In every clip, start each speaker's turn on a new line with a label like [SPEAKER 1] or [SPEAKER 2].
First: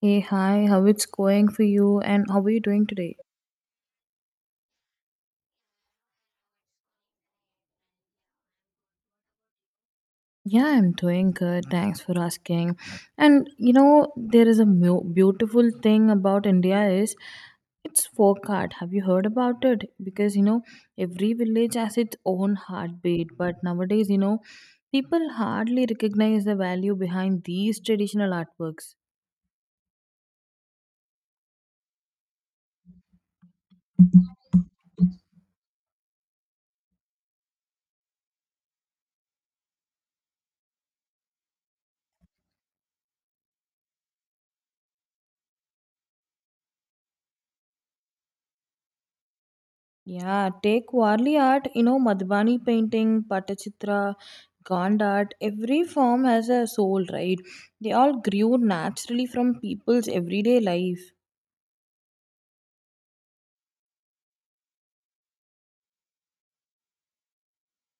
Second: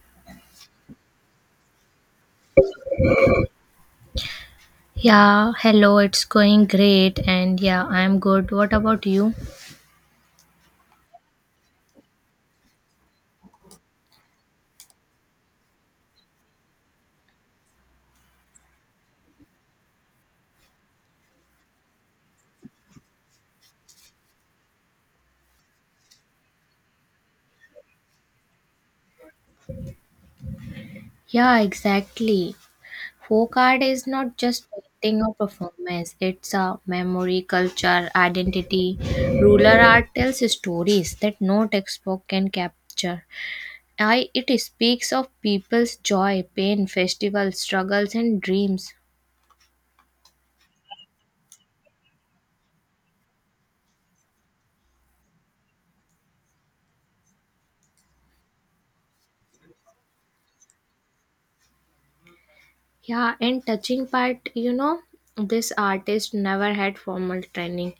[SPEAKER 1] Hey, hi, how it's going for you and how are you doing today?
[SPEAKER 2] Yeah, hello, it's going great, and yeah, I'm good. What about you?
[SPEAKER 1] Yeah, I'm doing good. Thanks for asking. And you know, there is a beautiful thing about India is it's folk art. Have you heard about it? Because you know, every village has its own heartbeat, but nowadays, you know, people hardly recognize the value behind these traditional artworks.
[SPEAKER 2] Yeah, exactly. Folk art is not just painting or performance, it's a memory, culture, identity. Rural art tells stories that no textbook can capture. It speaks of people's joy, pain, festivals, struggles, and dreams.
[SPEAKER 1] Yeah, take Warli art, you know, Madhubani painting, Patachitra, Gand art, every form has a soul, right? They all grew naturally from people's everyday life.
[SPEAKER 2] Yeah, and touching part, you know, this artist never had formal training.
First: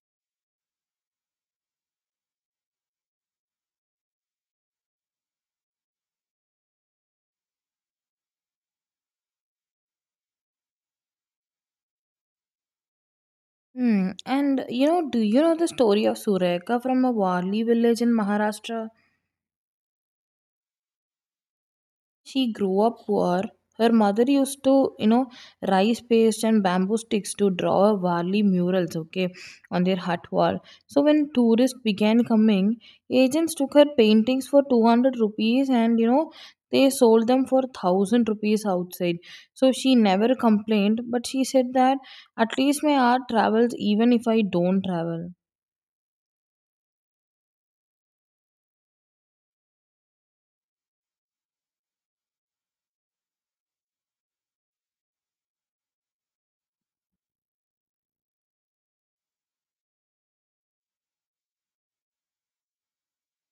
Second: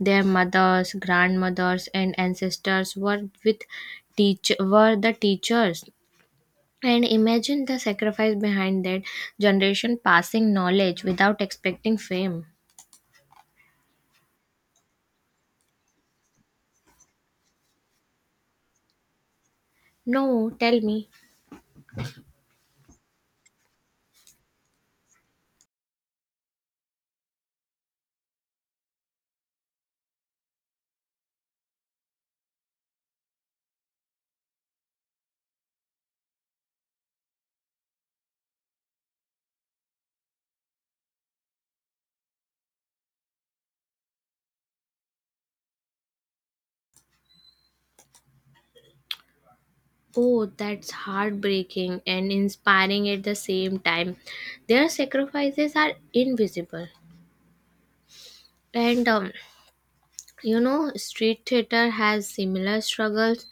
[SPEAKER 2] Their mothers, grandmothers, and ancestors were with teach were the teachers. And imagine the sacrifice behind that generation passing knowledge without expecting fame.
[SPEAKER 1] Hmm. And you know, do you know the story of Sureka from a Warli village in Maharashtra?
[SPEAKER 2] No, tell me.
[SPEAKER 1] She grew up poor. Her mother used to, you know, rice paste and bamboo sticks to draw Varli murals, okay, on their hut wall. So when tourists began coming, agents took her paintings for 200 rupees and, you know, they sold them for 1,000 rupees outside. So she never complained, but she said that at least my art travels even if I don't travel.
[SPEAKER 2] Oh, that's heartbreaking and inspiring at the same time. Their sacrifices are invisible. And You know, street theater has similar struggles.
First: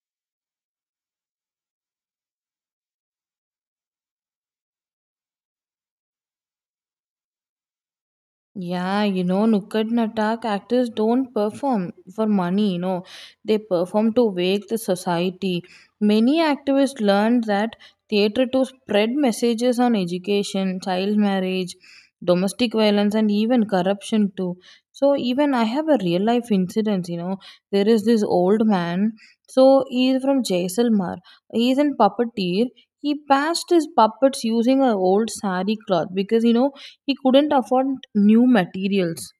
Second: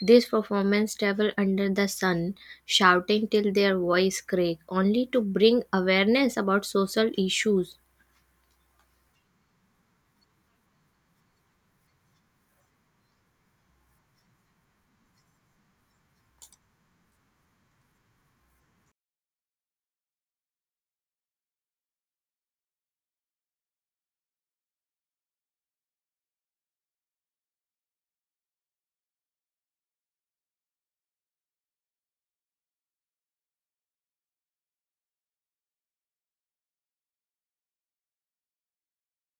[SPEAKER 2] These performers travel under the sun, shouting till their voice crack, only to bring awareness about social issues.
[SPEAKER 1] Yeah, you know, Nukkad Natak actors don't perform for money, you know, they perform to wake the society. Many activists learned that theatre to spread messages on education, child marriage, domestic violence, and even corruption, too. So, even I have a real life incident, you know, there is this old man, so he is from Jaisalmer, he is in puppeteer. He passed his puppets using a old sari cloth because you know he couldn't afford new materials.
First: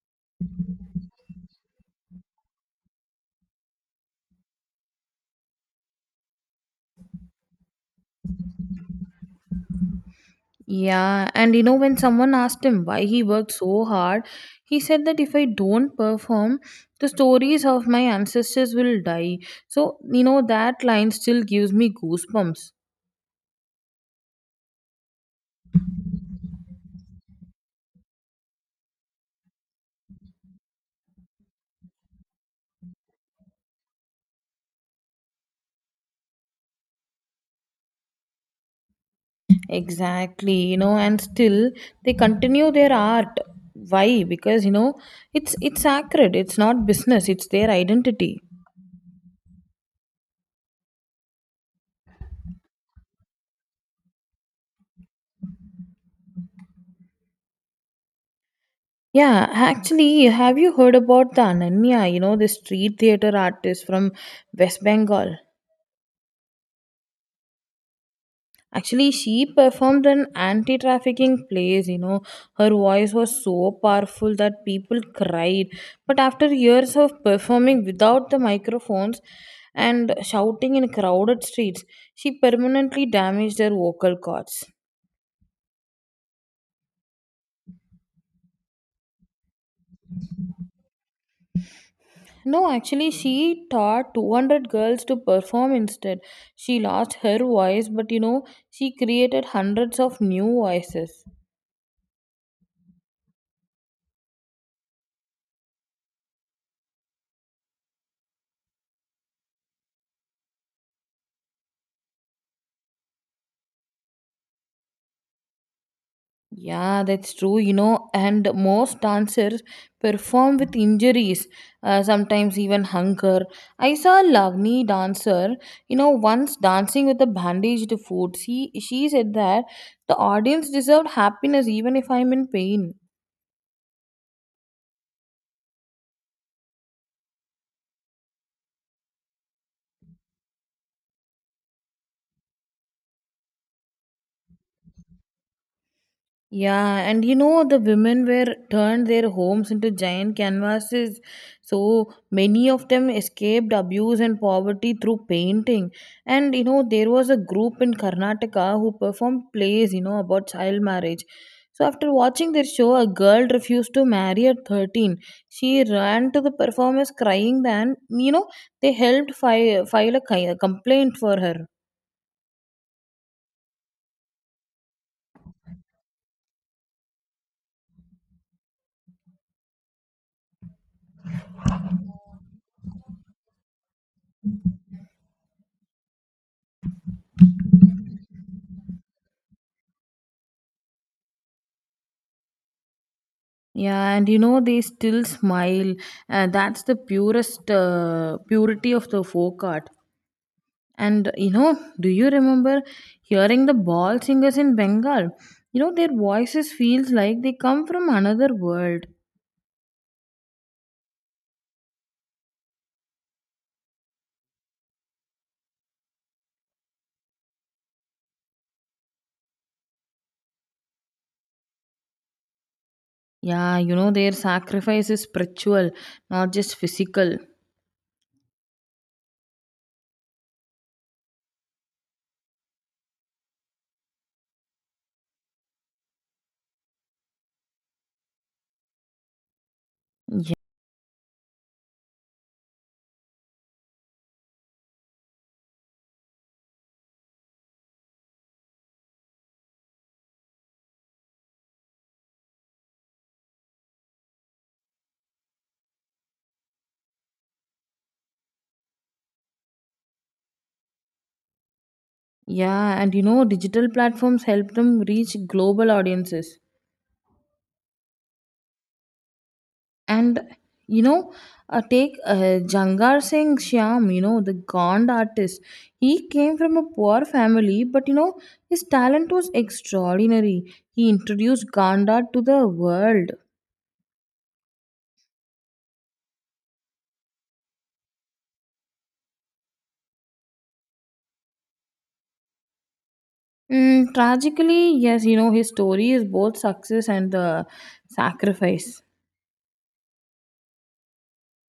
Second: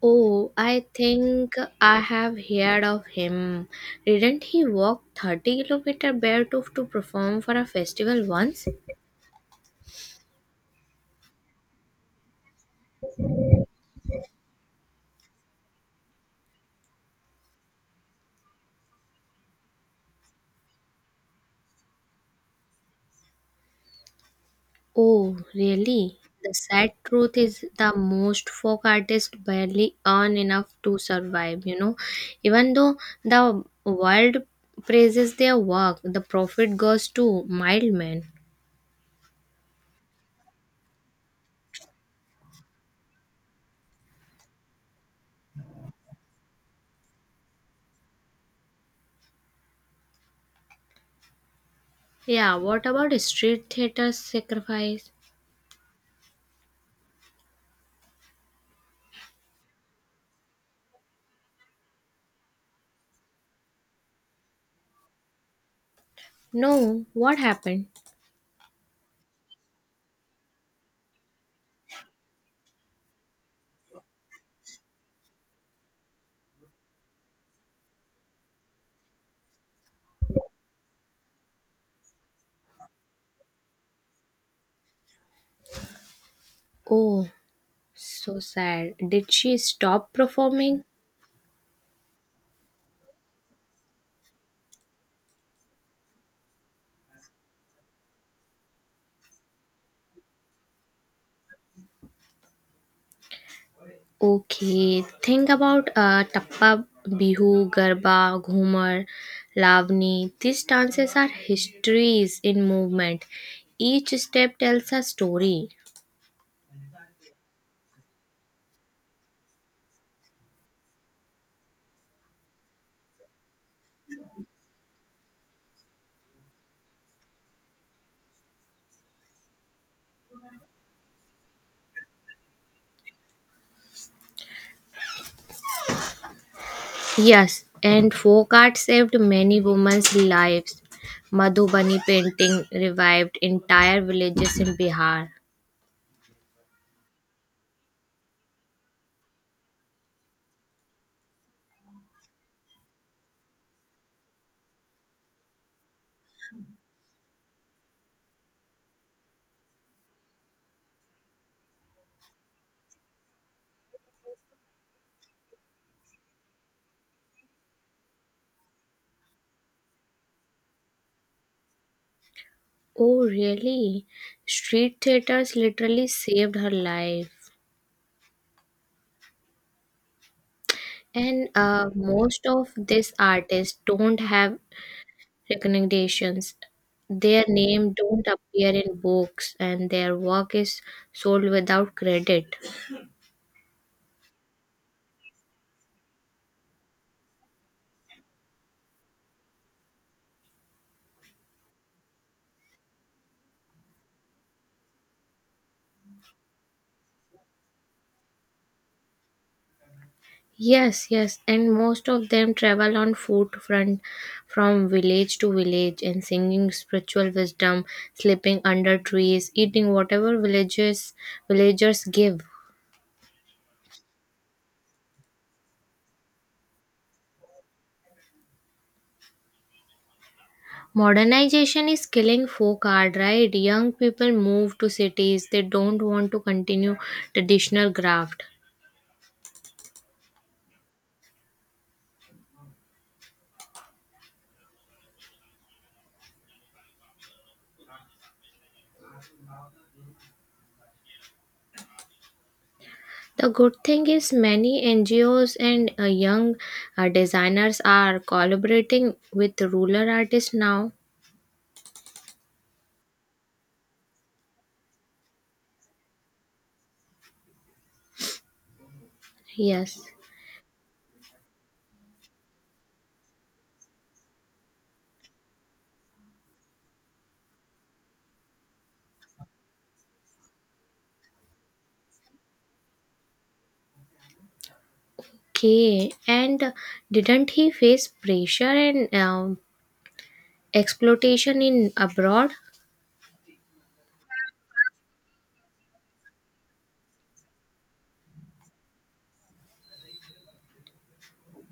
[SPEAKER 2] Oh, I think I have heard of him. Didn't he walk 30-kilometer barefoot to perform for a festival once?
[SPEAKER 1] Yeah, and you know, when someone asked him why he worked so hard, he said that if I don't perform, the stories of my ancestors will die. So, you know, that line still gives me goosebumps.
[SPEAKER 2] Oh, really? The sad truth is the most folk artists barely earn enough to survive, you know. Even though the world praises their work, the profit goes to mild.
[SPEAKER 1] Exactly, you know, and still they continue their art. Why? Because, you know, it's sacred. It's not business. It's their identity.
[SPEAKER 2] Yeah, what about street theater's sacrifice?
[SPEAKER 1] Yeah, actually, have you heard about the Ananya, you know, the street theater artist from West Bengal?
[SPEAKER 2] No, what happened?
[SPEAKER 1] Actually, she performed an anti trafficking plays, you know. Her voice was so powerful that people cried. But after years of performing without the microphones and shouting in crowded streets, she permanently damaged her vocal cords.
[SPEAKER 2] Oh, so sad. Did she stop performing?
[SPEAKER 1] No, actually, she taught 200 girls to perform instead. She lost her voice, but you know, she created hundreds of new voices.
[SPEAKER 2] Okay, think about Tappa Bihu, Garba, Ghumar, Lavani. These dances are histories in movement. Each step tells a story.
[SPEAKER 1] Yeah, that's true, you know, and most dancers perform with injuries, sometimes even hunger. I saw a Lavni dancer, you know, once dancing with a bandaged foot. She said that the audience deserved happiness even if I'm in pain.
[SPEAKER 2] Yes, and folk art saved many women's lives. Madhubani painting revived entire villages in Bihar.
[SPEAKER 1] Yeah, and you know, the women were turned their homes into giant canvases. So many of them escaped abuse and poverty through painting. And you know, there was a group in Karnataka who performed plays, you know, about child marriage. So after watching their show, a girl refused to marry at 13. She ran to the performers crying, then, you know, they helped file a a complaint for her.
[SPEAKER 2] Oh, really? Street theaters literally saved her life. And most of these artists don't have recommendations. Their name don't appear in books and their work is sold without credit.
[SPEAKER 1] Yeah, and you know, they still smile. That's the purest purity of the folk art. And you know, do you remember hearing the ball singers in Bengal? You know, their voices feels like they come from another world.
[SPEAKER 2] Yes, yes, and most of them travel on foot front from village to village and singing spiritual wisdom, sleeping under trees, eating whatever villages villagers give.
[SPEAKER 1] Yeah, you know, their sacrifice is spiritual, not just physical.
[SPEAKER 2] Modernization is killing folk art, right? Young people move to cities, they don't want to continue traditional craft.
[SPEAKER 1] Yeah,
[SPEAKER 2] The good thing is many NGOs and young designers are collaborating with rural artists now.
[SPEAKER 1] yeah, and you know, digital platforms help them reach global audiences.
[SPEAKER 2] Yes.
[SPEAKER 1] And you know, take jangar singh shyam, you know, the gond artist. He came from a poor family but you know his talent was extraordinary. He introduced Gond art to the world.
[SPEAKER 2] Okay. And didn't he face pressure and exploitation in abroad?
[SPEAKER 1] Tragically yes, you know, his story is both success and sacrifice.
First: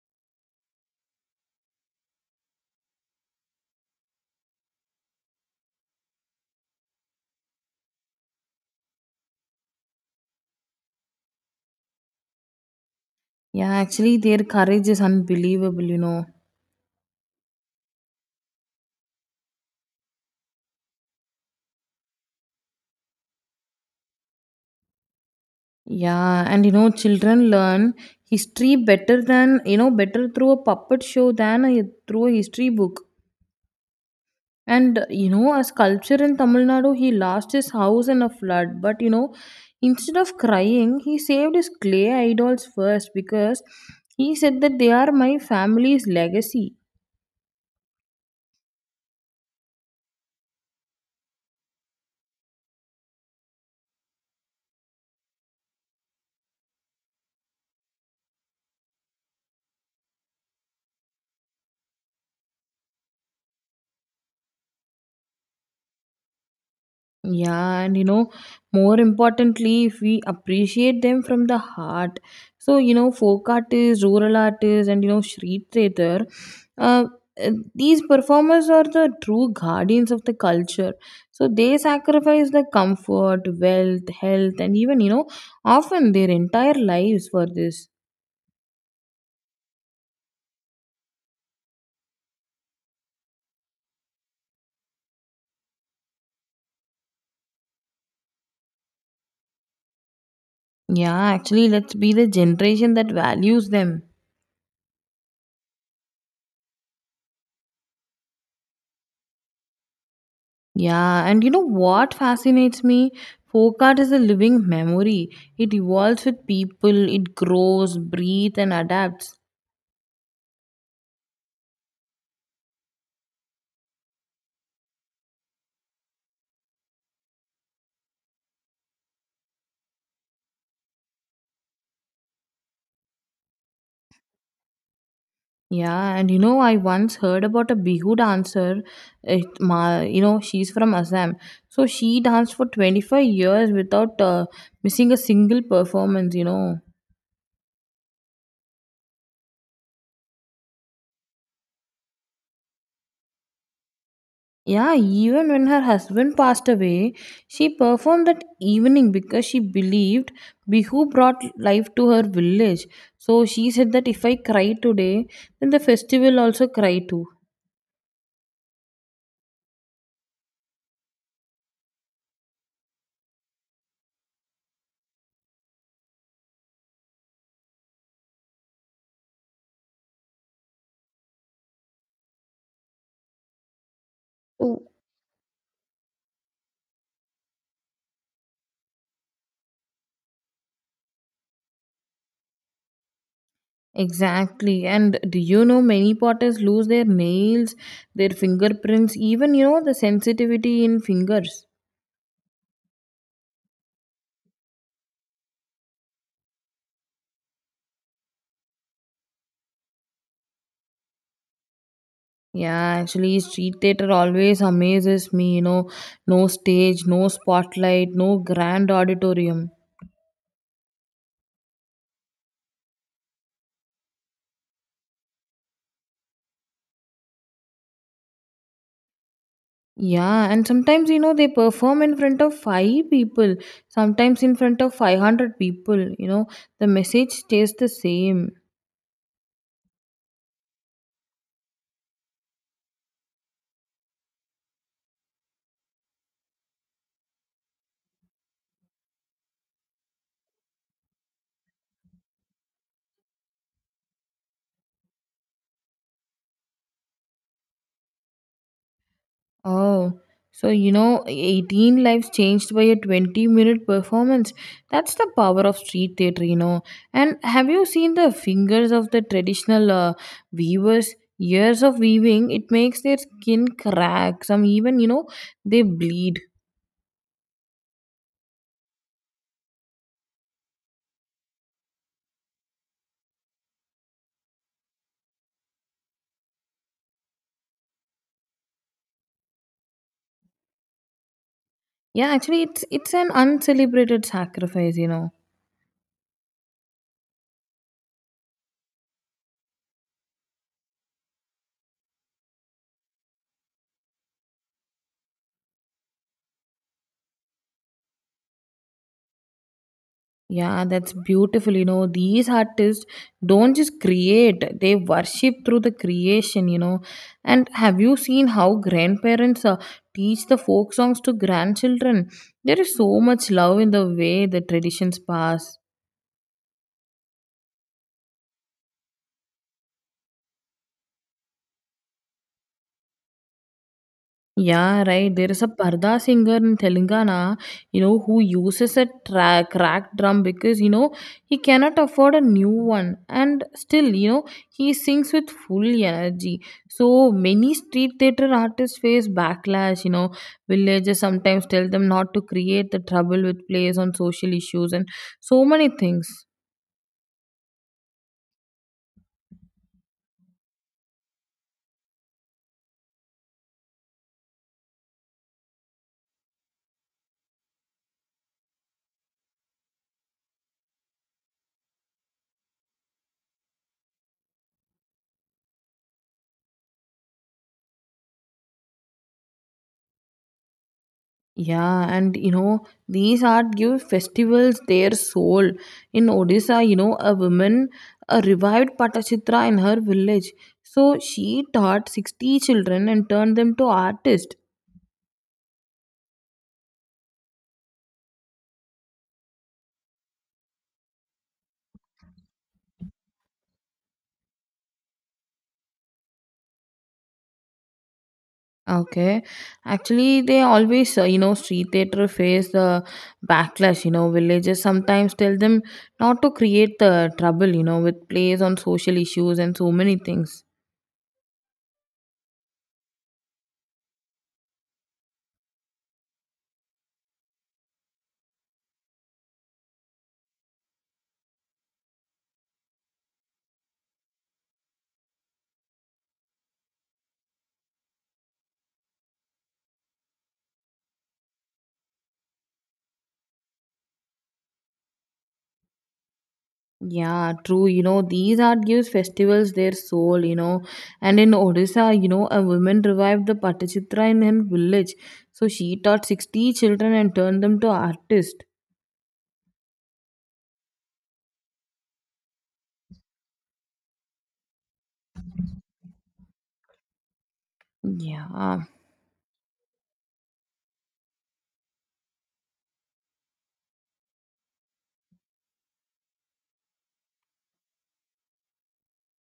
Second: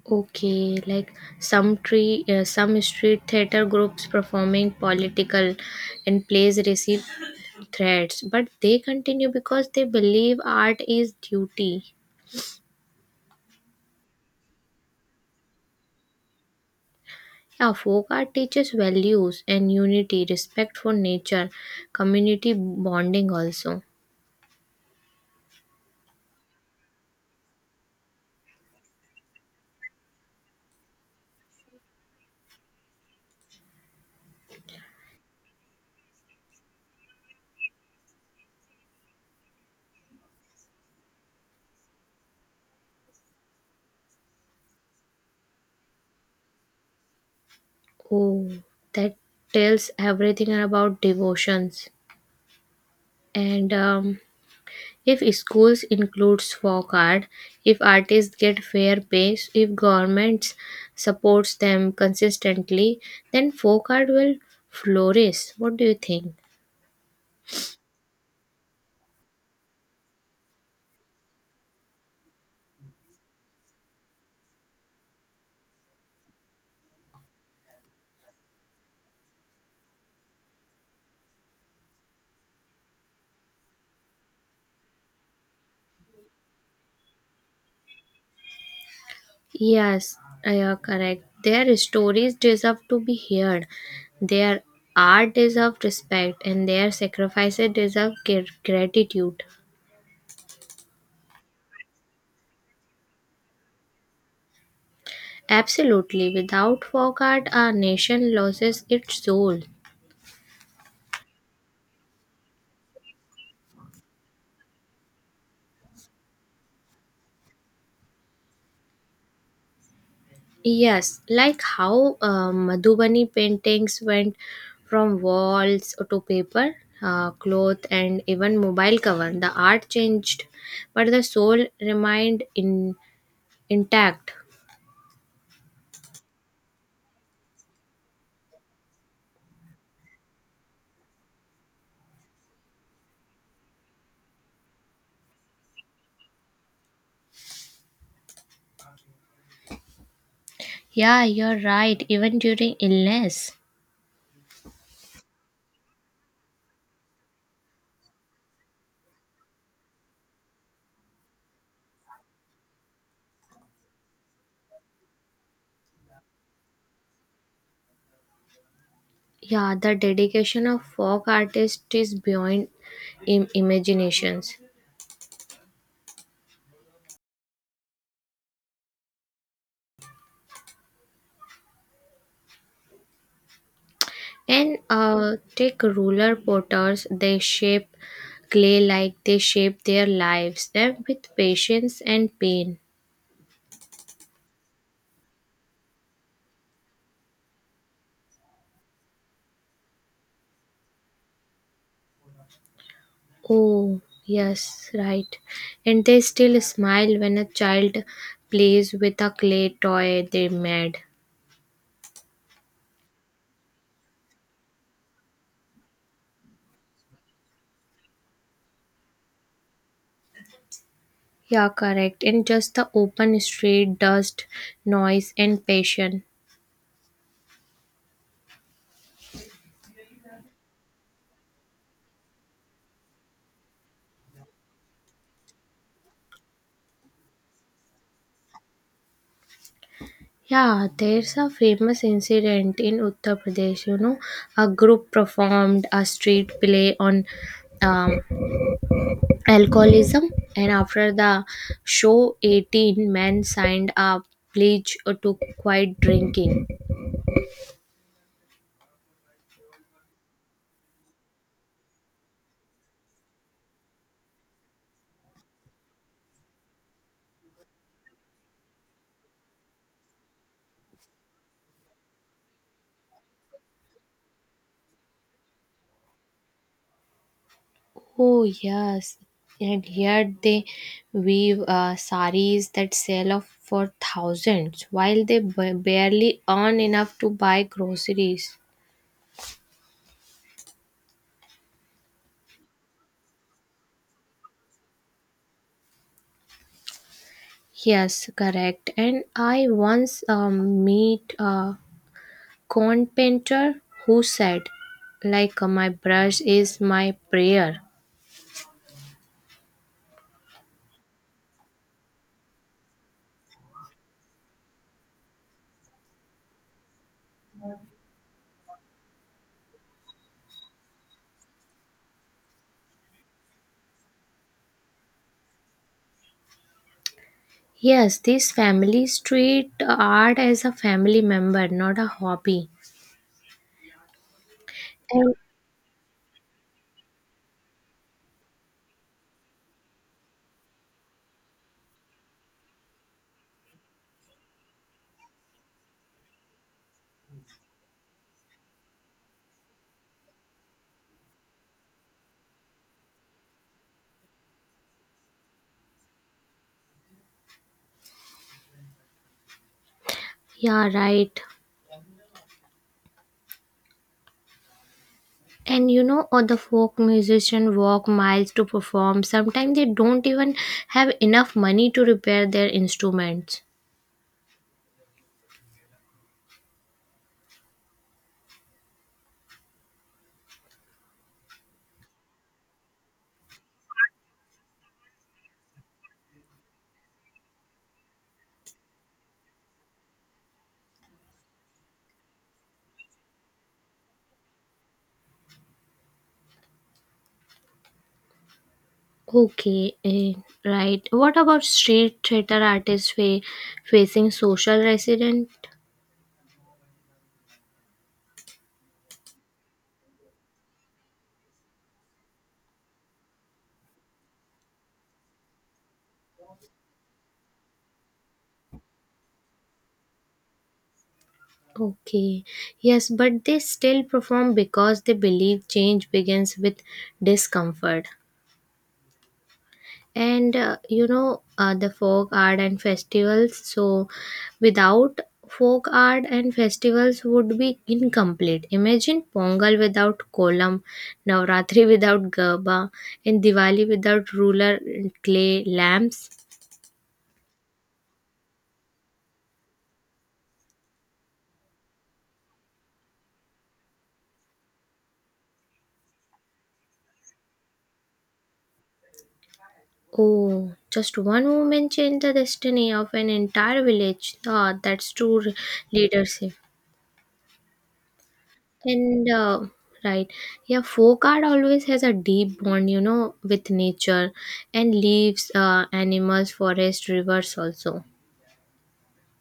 [SPEAKER 2] Okay, like some street theater groups performing political and plays receive threats, but they continue because they believe art is duty.
[SPEAKER 1] Yeah, actually their courage is unbelievable, you know.
[SPEAKER 2] Yeah, folk art teaches values and unity, respect for nature, community bonding also.
[SPEAKER 1] Yeah, and you know, children learn history better than, you know, better through a puppet show than through a history book. And you know, a sculpture in Tamil Nadu, he lost his house in a flood. But you know, instead of crying, he saved his clay idols first because he said that they are my family's legacy.
[SPEAKER 2] Oh, that tells everything about devotions. And If schools includes folk art, if artists get fair pay, if governments supports them consistently, then folk art will flourish. What do you think?
[SPEAKER 1] Yeah, and you know, more importantly, if we appreciate them from the heart. So, you know, folk artists, rural artists, and you know, street theater, uh, these performers are the true guardians of the culture. So, they sacrifice the comfort, wealth, health, and even, you know, often their entire lives for this.
[SPEAKER 2] Yes, you are correct. Their stories deserve to be heard. Their art deserves respect and their sacrifices deserve gratitude.
[SPEAKER 1] Yeah, actually, let's be the generation that values them.
[SPEAKER 2] Absolutely. Without folk art, our nation loses its soul.
[SPEAKER 1] Yeah, and you know what fascinates me? Folk art is a living memory. It evolves with people, it grows, breathes, and adapts.
[SPEAKER 2] Yes, like how Madhubani paintings went from walls to paper, cloth, and even mobile cover. The art changed, but the soul remained intact.
[SPEAKER 1] Yeah, and you know, I once heard about a Bihu dancer. You know, she's from Assam. So she danced for 25 years without missing a single performance, you know.
[SPEAKER 2] Yeah, you're right, even during illness.
[SPEAKER 1] Yeah, even when her husband passed away, she performed that evening because she believed Bihu brought life to her village. So she said that if I cry today, then the festival also cry too.
[SPEAKER 2] Yeah, the dedication of folk artists is beyond imaginations. And
[SPEAKER 1] Oh,
[SPEAKER 2] take ruler potters, they shape clay like they shape their lives and with patience and pain.
[SPEAKER 1] exactly. And do you know many potters lose their nails, their fingerprints, even you know the sensitivity in fingers?
[SPEAKER 2] Oh, yes, right. And they still smile when a child plays with a clay toy they made.
[SPEAKER 1] Yeah, actually, street theater always amazes me. You know, no stage, no spotlight, no grand auditorium.
[SPEAKER 2] Yeah, correct. And just the open street, dust, noise, and passion.
[SPEAKER 1] Yeah, and sometimes you know they perform in front of five people, sometimes in front of 500 people. You know, the message stays the same.
[SPEAKER 2] Yeah, there's a famous incident in Uttar Pradesh. You know, a group performed a street play on um, alcoholism, and after the show, 18 men signed a pledge to quit drinking.
[SPEAKER 1] Oh, so you know, 18 lives changed by a 20-minute performance. That's the power of street theater, you know. And have you seen the fingers of the traditional weavers? Years of weaving, it makes their skin crack. Some even, you know, they bleed.
[SPEAKER 2] Oh, yes. And here they weave saris that sell off for thousands while they barely earn enough to buy groceries.
[SPEAKER 1] Yeah, actually, it's an uncelebrated sacrifice, you know.
[SPEAKER 2] Yes, correct. And I once meet a corn painter who said, "My brush is my prayer."
[SPEAKER 1] Yeah, that's beautiful. You know, these artists don't just create, they worship through the creation, you know. And have you seen how grandparents teach the folk songs to grandchildren? There is so much love in the way the traditions pass.
[SPEAKER 2] Yes, this families treat art as a family member, not a hobby.
[SPEAKER 1] Yeah,
[SPEAKER 2] And
[SPEAKER 1] right. There is a Parda singer in Telangana, you know, who uses a cracked drum because, you know, he cannot afford a new one. And still, you know, he sings with full energy. So many street theater artists face backlash, you know. Villagers sometimes tell them not to create the trouble with plays on social issues and so many things.
[SPEAKER 2] yeah, right. And you know, or the folk musician walk miles to perform. Sometimes they don't even have enough money to repair their instruments.
[SPEAKER 1] Yeah, and you know, these art give festivals their soul. In Odisha, you know, a woman revived Patachitra in her village. So she taught 60 children and turned them to artists.
[SPEAKER 2] Okay, eh, right. What about street theater artists facing social resident?
[SPEAKER 1] Okay. Actually, they always, you know, street theater face the backlash. You know, villages sometimes tell them not to create the trouble, you know, with plays on social issues and so many things.
[SPEAKER 2] Okay, yes, but they still perform because they believe change begins with discomfort. And the folk art and festivals, so without folk art and festivals would be incomplete. Imagine Pongal without kolam, Navratri without garba, and Diwali without ruler and clay lamps.
[SPEAKER 1] Yeah, true. You know, these art gives festivals their soul, you know. And in Odisha, you know, a woman revived the Patachitra in her village. So she taught 60 children and turned them to artists.
[SPEAKER 2] Oh, just one woman changed the destiny of an entire village. Ah, that's true leadership.
[SPEAKER 1] Yeah.
[SPEAKER 2] And right, yeah, folk art always has a deep bond, you know, with nature and leaves, animals, forest, rivers also.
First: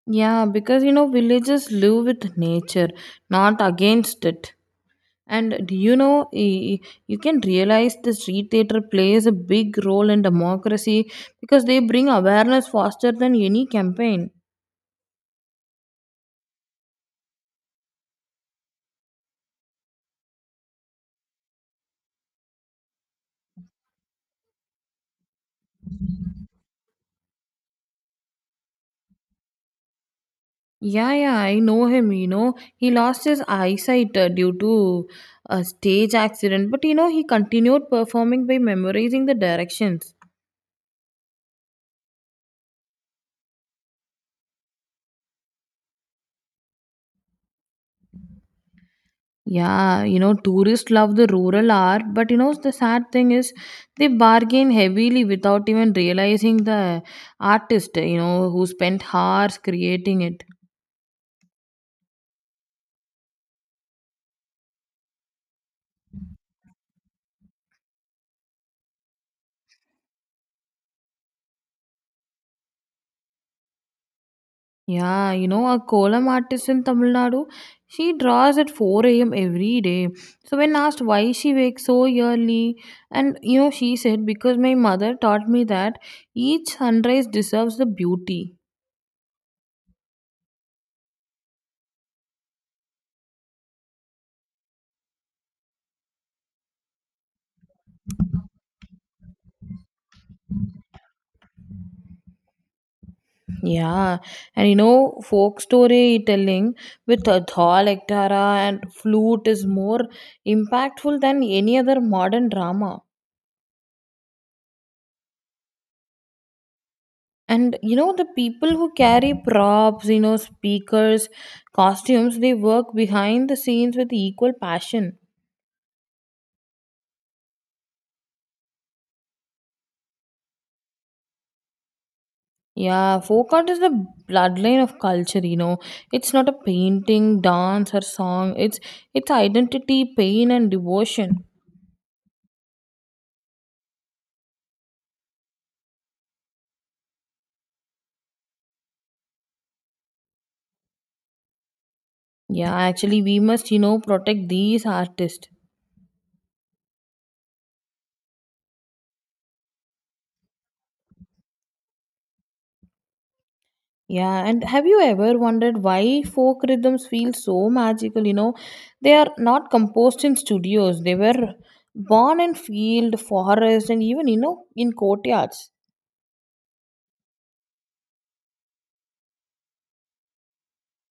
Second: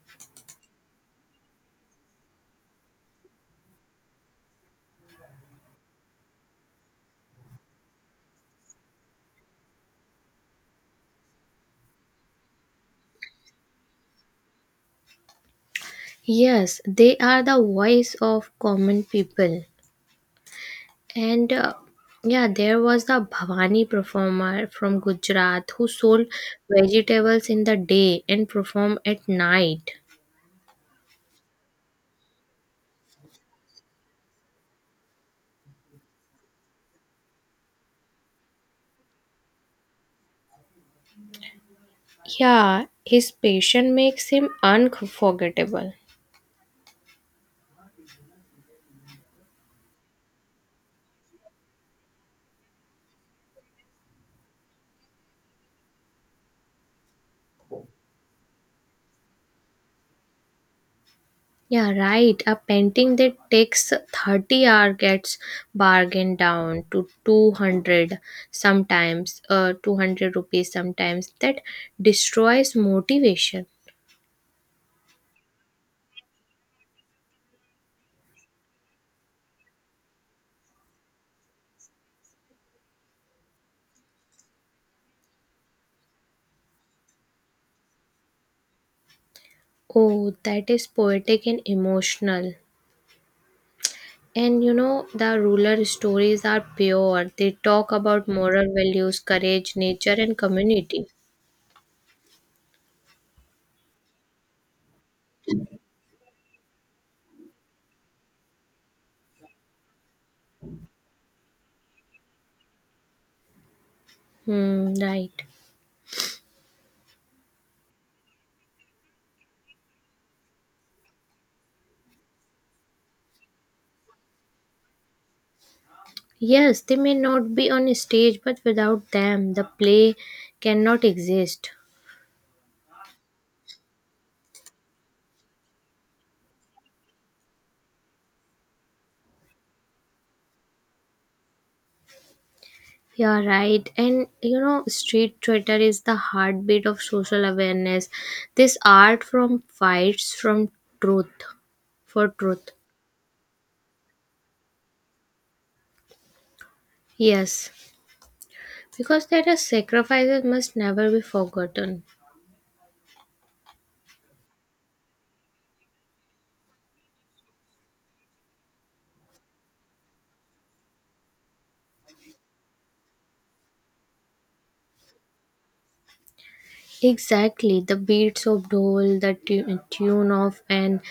[SPEAKER 1] Yeah, because, you know, villages live with nature, not against it. And do you know, you can realize the street theater plays a big role in democracy because they bring awareness faster than any campaign.
[SPEAKER 2] Yes, they are the voice of common people. And yeah, there was the Bhavani performer from Gujarat who sold vegetables in the day and performed at night.
[SPEAKER 1] Yeah, yeah, I know him. You know, he lost his eyesight due to a stage accident, but you know, he continued performing by memorizing the directions.
[SPEAKER 2] Yeah, his passion makes him unforgettable.
[SPEAKER 1] Yeah, you know, tourists love the rural art, but you know, the sad thing is they bargain heavily without even realizing the artist, you know, who spent hours creating it.
[SPEAKER 2] Yeah, right. A painting that takes 30 hours gets bargained down to 200 rupees sometimes. That destroys motivation.
[SPEAKER 1] Yeah, you know, a kolam artist in Tamil Nadu, she draws at 4 a.m. every day. So, when asked why she wakes so early, and you know, she said, because my mother taught me that each sunrise deserves the beauty.
[SPEAKER 2] Oh, that is poetic and emotional. And you know, the ruler stories are pure. They talk about moral values, courage, nature, and community.
[SPEAKER 1] Yeah, and you know, folk storytelling with a thal ektara and flute is more impactful than any other modern drama.
[SPEAKER 2] Hmm, right.
[SPEAKER 1] And you know, the people who carry props, you know, speakers, costumes, they work behind the scenes with equal passion.
[SPEAKER 2] Yes, they may not be on stage, but without them, the play cannot exist.
[SPEAKER 1] Yeah, folk art is the bloodline of culture, you know. It's not a painting, dance, or song. It's identity, pain, and devotion.
[SPEAKER 2] You're right. And you know, street theater is the heartbeat of social awareness. This art from fights from truth for truth.
[SPEAKER 1] Yeah, actually, we must, you know, protect these artists.
[SPEAKER 2] Yes, because there are sacrifices must never be forgotten.
[SPEAKER 1] Yeah, and have you ever wondered why folk rhythms feel so magical? You know, they are not composed in studios. They were born in field, forest, and even you know in courtyards.
[SPEAKER 2] Exactly, the beats of dhol, the tune of an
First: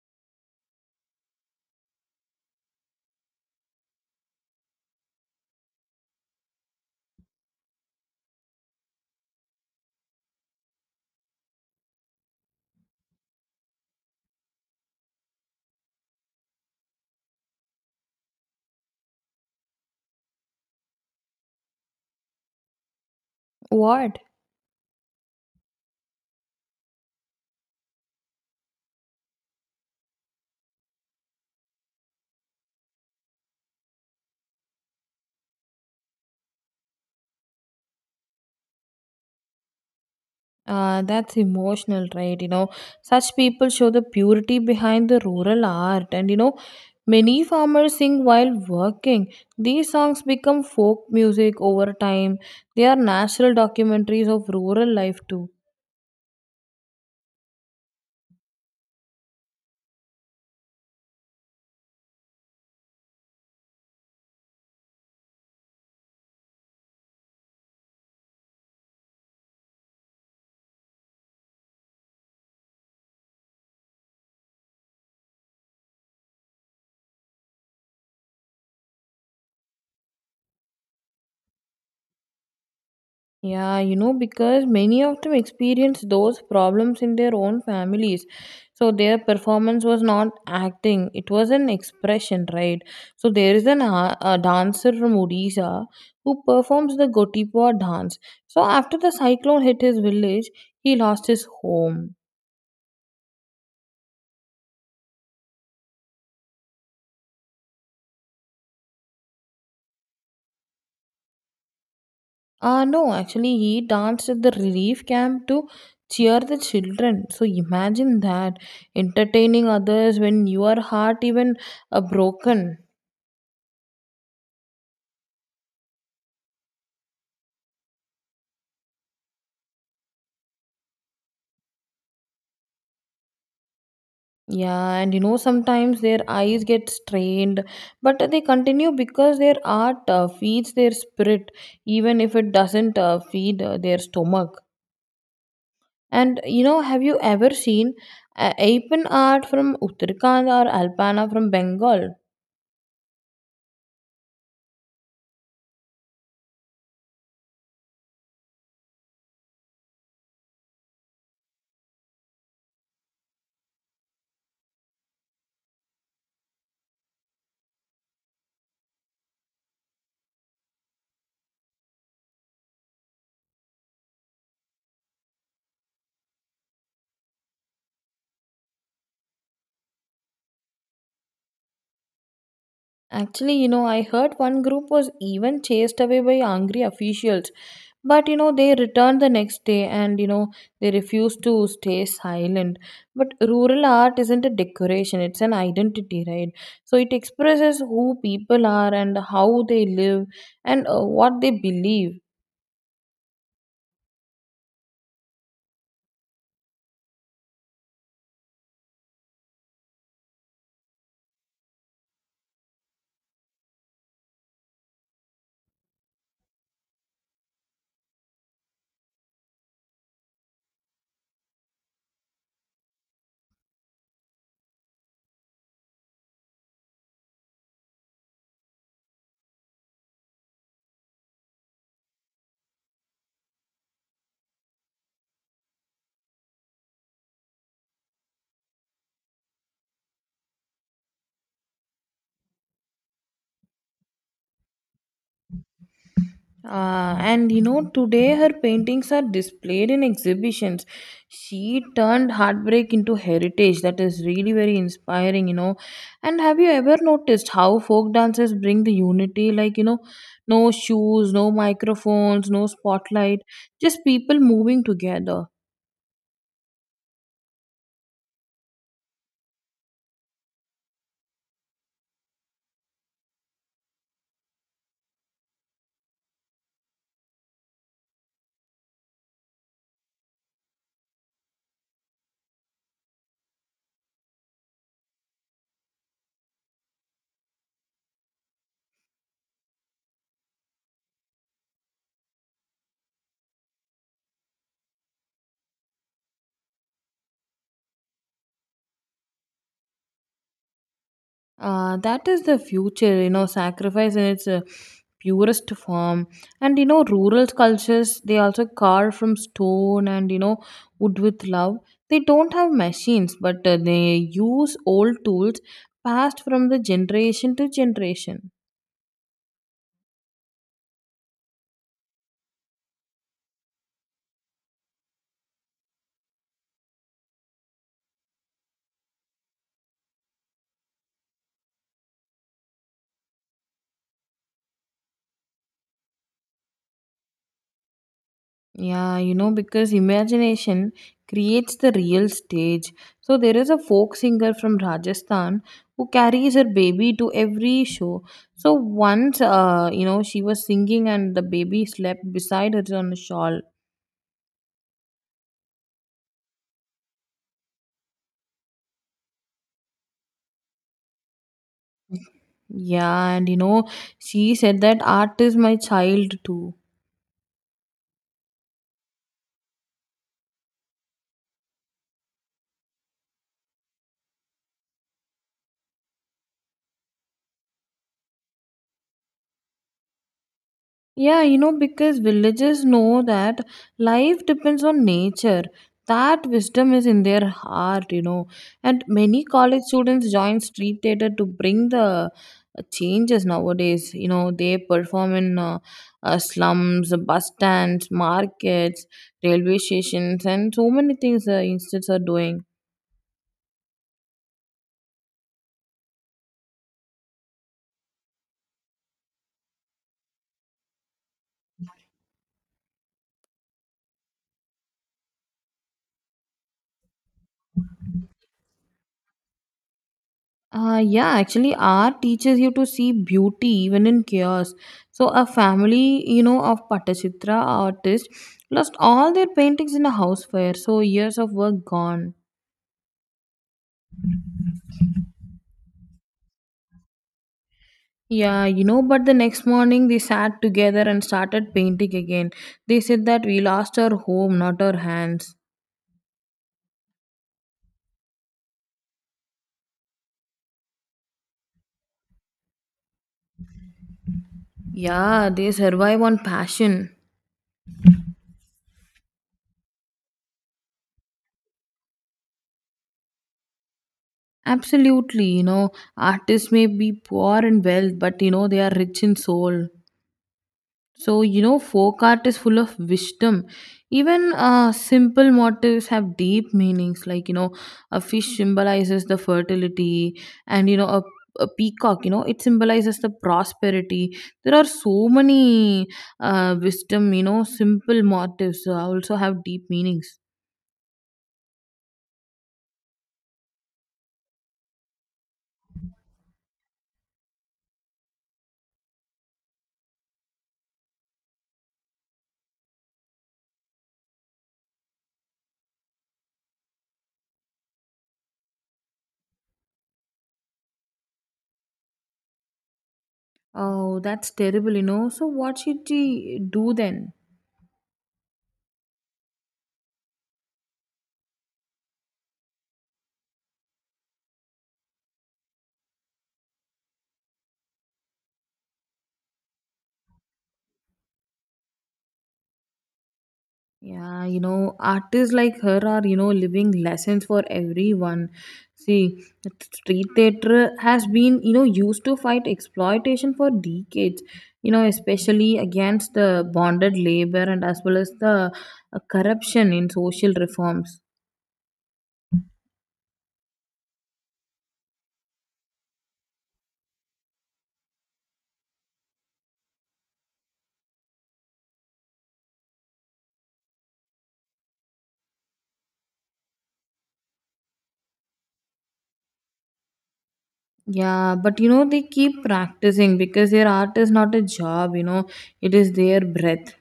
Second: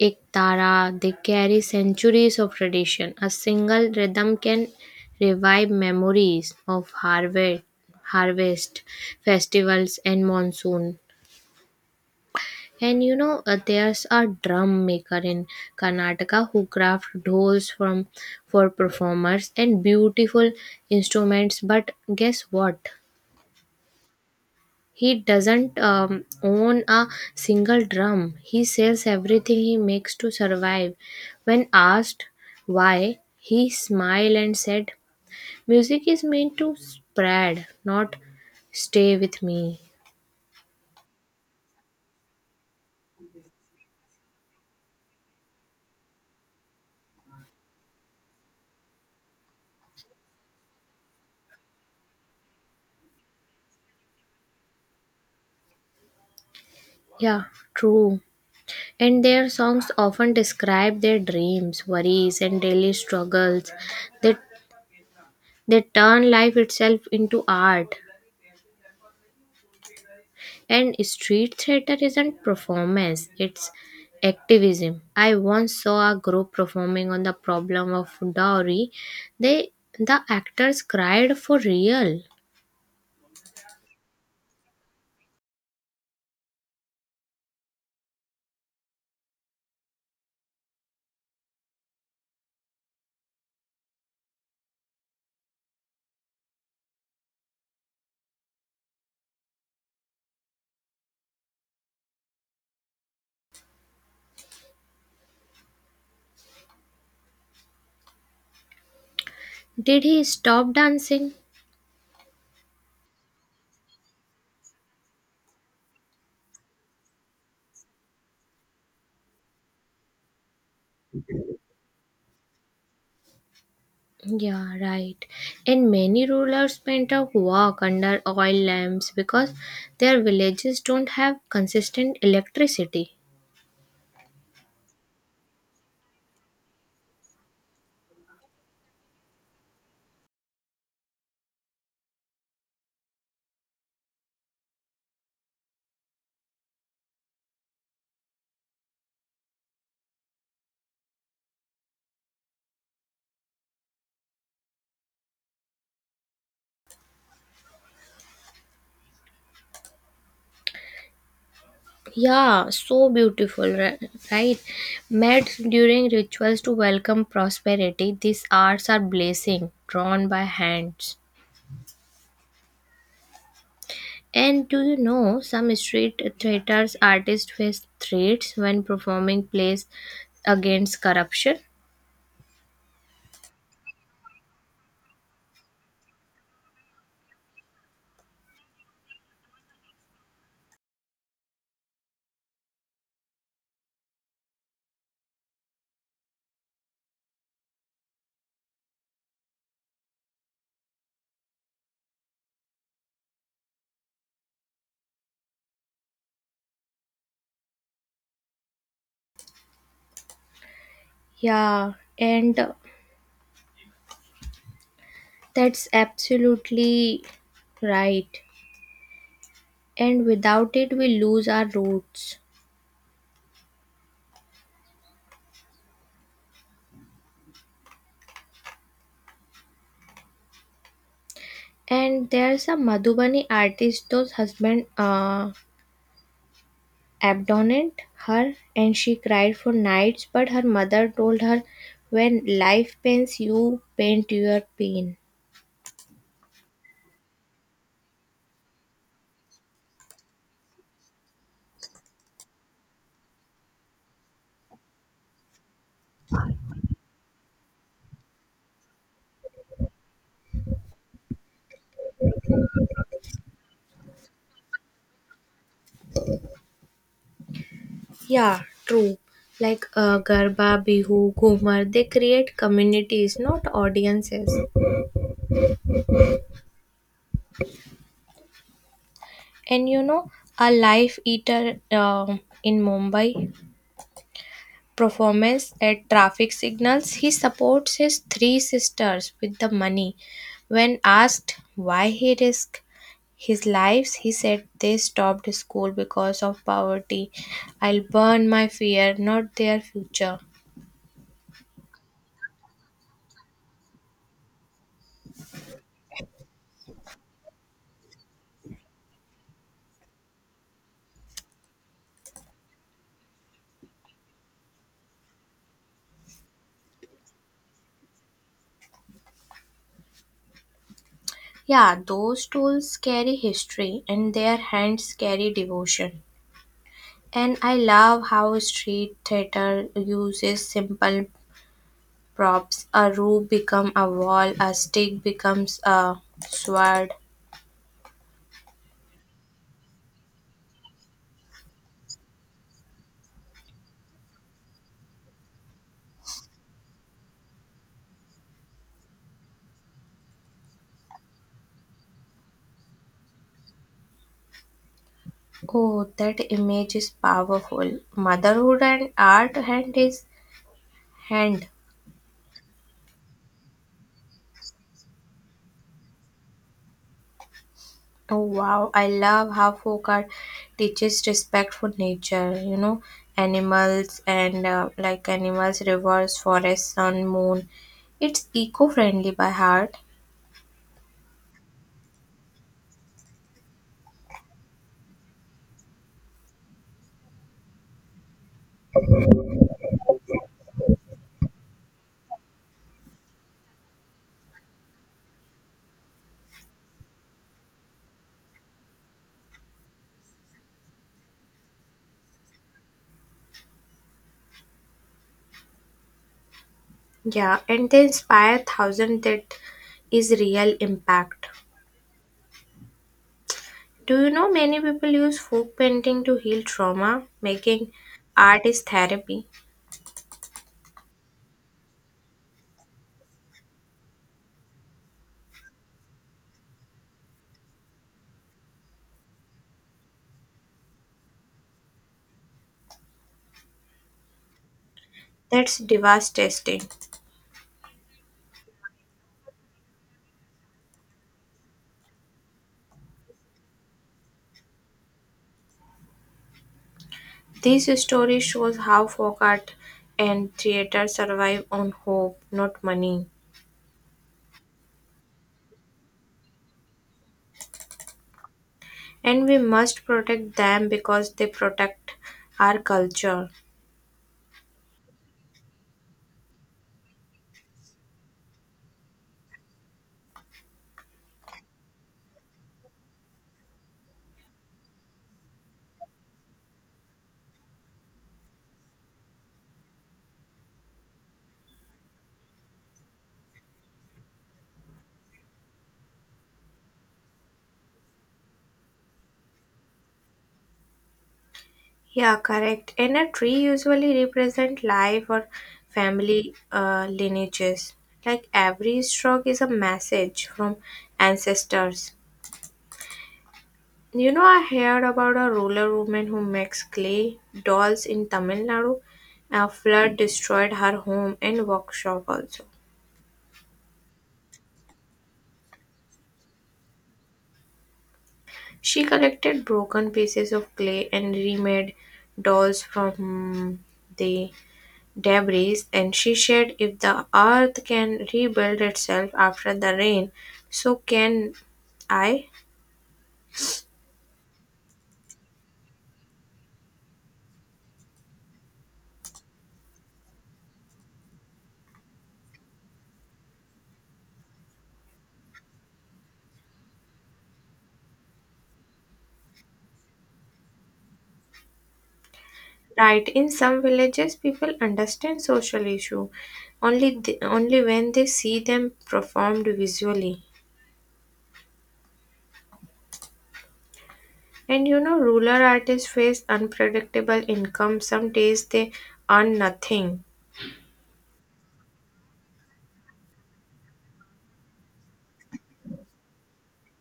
[SPEAKER 2] Iktara. They carry centuries of tradition. A single rhythm can revive memories of harvest festivals, and monsoon. And you know, there's a drum maker in Karnataka who crafts dolls from for performers and beautiful instruments. But guess what?
[SPEAKER 1] What?
[SPEAKER 2] He doesn't own a single drum. He sells everything he makes to survive. When asked why, he smiled and said, "Music is meant to spread, not stay with me."
[SPEAKER 1] That's emotional, right? You know, such people show the purity behind the rural art, and you know, many farmers sing while working. These songs become folk music over time. They are natural documentaries of rural life too.
[SPEAKER 2] Yeah, true. And their songs often describe their dreams, worries, and daily struggles. They, they turn life itself into art. And street theater isn't performance, it's activism. I once saw a group performing on the problem of dowry. They the actors cried for real.
[SPEAKER 1] Yeah, you know, because many of them experienced those problems in their own families. So their performance was not acting, it was an expression, right? So there is a dancer from Odisha who performs the Gotipoa dance. So after the cyclone hit his village, he lost his home.
[SPEAKER 2] Did he stop dancing?
[SPEAKER 1] Ah, no, actually, he danced at the relief camp to cheer the children. So imagine that entertaining others when your heart even broken.
[SPEAKER 2] Yeah, right. And many rural painters walk under oil lamps because their villages don't have consistent electricity.
[SPEAKER 1] Yeah, and you know, sometimes their eyes get strained, but they continue because their art feeds their spirit, even if it doesn't feed their stomach. And you know, have you ever seen Apen art from Uttarakhand or Alpana from Bengal?
[SPEAKER 2] Yeah, so beautiful, right? Met during rituals to welcome prosperity, these arts are blazing, drawn by hands. And do you know some street theaters artists face threats when performing plays against corruption?
[SPEAKER 1] Actually, you know, I heard one group was even chased away by angry officials. But, you know, they returned the next day and, you know, they refused to stay silent. But rural art isn't a decoration, it's an identity, right? So it expresses who people are and how they live and what they believe.
[SPEAKER 2] Yeah, and that's absolutely right. And without it, we lose our roots. And there's a Madhubani artist, those husband, abandoned her and she cried for nights, but her mother told her, "When life pains you, paint your pain."
[SPEAKER 1] And you know, today her paintings are displayed in exhibitions. She turned heartbreak into heritage. That is really very inspiring, you know. And have you ever noticed how folk dances bring the unity? Like, you know, no shoes, no microphones, no spotlight, just people moving together.
[SPEAKER 2] Yeah, true, like garba, bihu, ghumar, they create communities, not audiences. And you know, a life eater in Mumbai performance at traffic signals, he supports his 3 sisters with the money. When asked why he risked his lives, he said they stopped school because of poverty. "I'll burn my fear, not their future."
[SPEAKER 1] That is the future, you know, sacrifice in its purest form. And, you know, rural cultures, they also carve from stone and, you know, wood with love. They don't have machines, but they use old tools passed from the generation to generation.
[SPEAKER 2] Yeah, those tools carry history and their hands carry devotion. And I love how street theater uses simple props. A roof becomes a wall, a stick becomes a sword.
[SPEAKER 1] Yeah, you know, because imagination creates the real stage. So there is a folk singer from Rajasthan who carries her baby to every show. So once, you know, she was singing and the baby slept beside her on a shawl.
[SPEAKER 2] Oh, that image is powerful. Motherhood and art hand is hand.
[SPEAKER 1] Yeah, and you know, she said that art is my child too.
[SPEAKER 2] Oh wow, I love how folk art teaches respect for nature, you know, animals and animals, rivers, forests, sun, moon. It's eco-friendly by heart.
[SPEAKER 1] Yeah, you know, because villagers know that life depends on nature. That wisdom is in their heart, you know. And many college students join street theater to bring the changes nowadays. You know, they perform in slums, bus stands, markets, railway stations, and so many things institutes are doing.
[SPEAKER 2] Yeah, and they inspire thousand that is real impact. Do you know many people use folk painting to heal trauma? Making art is therapy.
[SPEAKER 1] Yeah, actually, art teaches you to see beauty even in chaos. So, a family, you know, of Pattachitra artists lost all their paintings in a house fire. So, years of work gone.
[SPEAKER 2] That's devastating.
[SPEAKER 1] Yeah, you know, but the next morning they sat together and started painting again. They said that we lost our home, not our hands.
[SPEAKER 2] This story shows how folk art and theater survive on hope, not money.
[SPEAKER 1] Yeah, they survive on passion.
[SPEAKER 2] And we must protect them because they protect our culture.
[SPEAKER 1] Absolutely, you know, artists may be poor in wealth, but you know, they are rich in soul. So, you know, folk art is full of wisdom. Even simple motifs have deep meanings, like, you know, a fish symbolizes the fertility, and, you know, a peacock, you know, it symbolizes the prosperity. There are so many wisdom, you know, simple motifs also have deep meanings.
[SPEAKER 2] Yeah, correct. And a tree usually represent life or family lineages. Like every stroke is a message from ancestors. You know, I heard about a ruler woman who makes clay dolls in Tamil Nadu. A flood destroyed her home and workshop also.
[SPEAKER 1] Oh, that's terrible, you know. So, what should she do then?
[SPEAKER 2] She collected broken pieces of clay and remade dolls from the debris, and she said, "If the earth can rebuild itself after the rain, so can I."
[SPEAKER 1] Yeah, you know, artists like her are, you know, living lessons for everyone. See, street theater has been, you know, used to fight exploitation for decades, you know, especially against the bonded labor and as well as the corruption in social reforms.
[SPEAKER 2] Right, in some villages, people understand social issue only when they see them performed visually. And you know, rural artists face unpredictable income. Some days they earn nothing.
[SPEAKER 1] Yeah, but you know, they keep practicing because their art is not a job, you know, it is their breath.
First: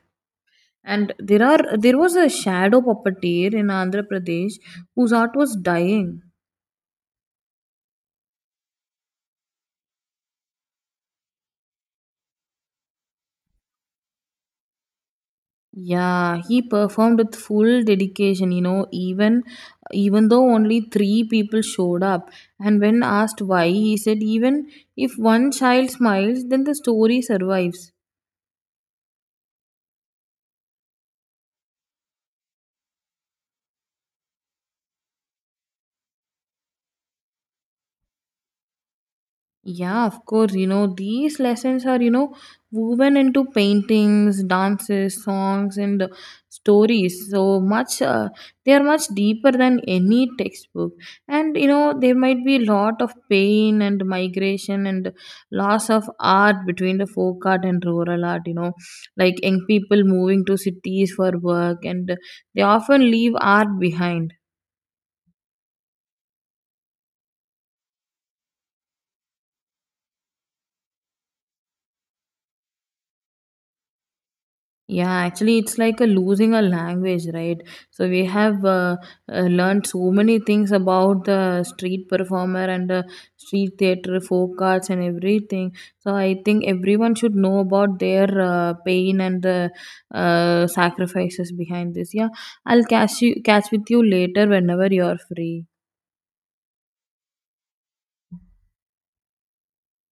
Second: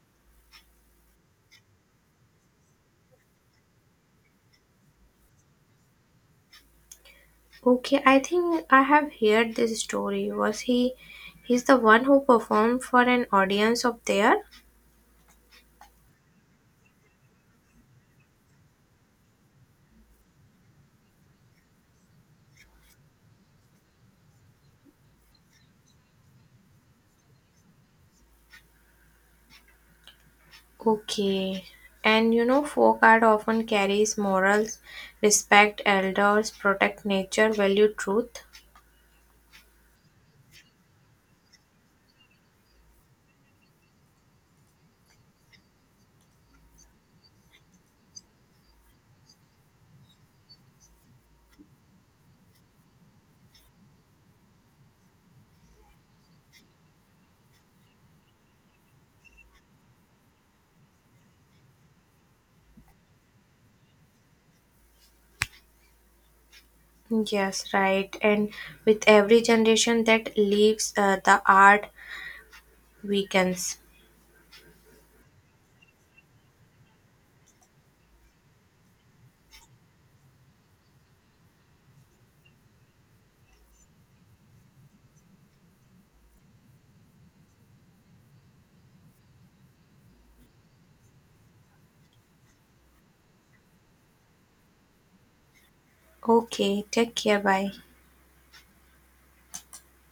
[SPEAKER 1] And there was a shadow puppeteer in Andhra Pradesh whose art was dying.
[SPEAKER 2] Okay, I think I have heard this story. Was he? He's the one who performed for an audience up there.
[SPEAKER 1] Yeah, he performed with full dedication, you know, even though only 3 people showed up. And when asked why, he said even if one child smiles, then the story survives.
[SPEAKER 2] Okay. And you know, folk art often carries morals, respect elders, protect nature, value truth.
[SPEAKER 1] Yeah, of course. You know, these lessons are, you know, woven into paintings, dances, songs, and stories. So they are much deeper than any textbook. And, you know, there might be a lot of pain and migration and loss of art between the folk art and rural art, you know, like young people moving to cities for work and they often leave art behind.
[SPEAKER 2] Yes, right. And with every generation that leaves, the art weakens.
[SPEAKER 1] Yeah, actually, it's like a losing a language, right? So we have learned so many things about the street performer and the street theater, folk arts, and everything. So I think everyone should know about their pain and the sacrifices behind this. Yeah, I'll catch with you later whenever you're free.
[SPEAKER 2] Okay, take care. Bye.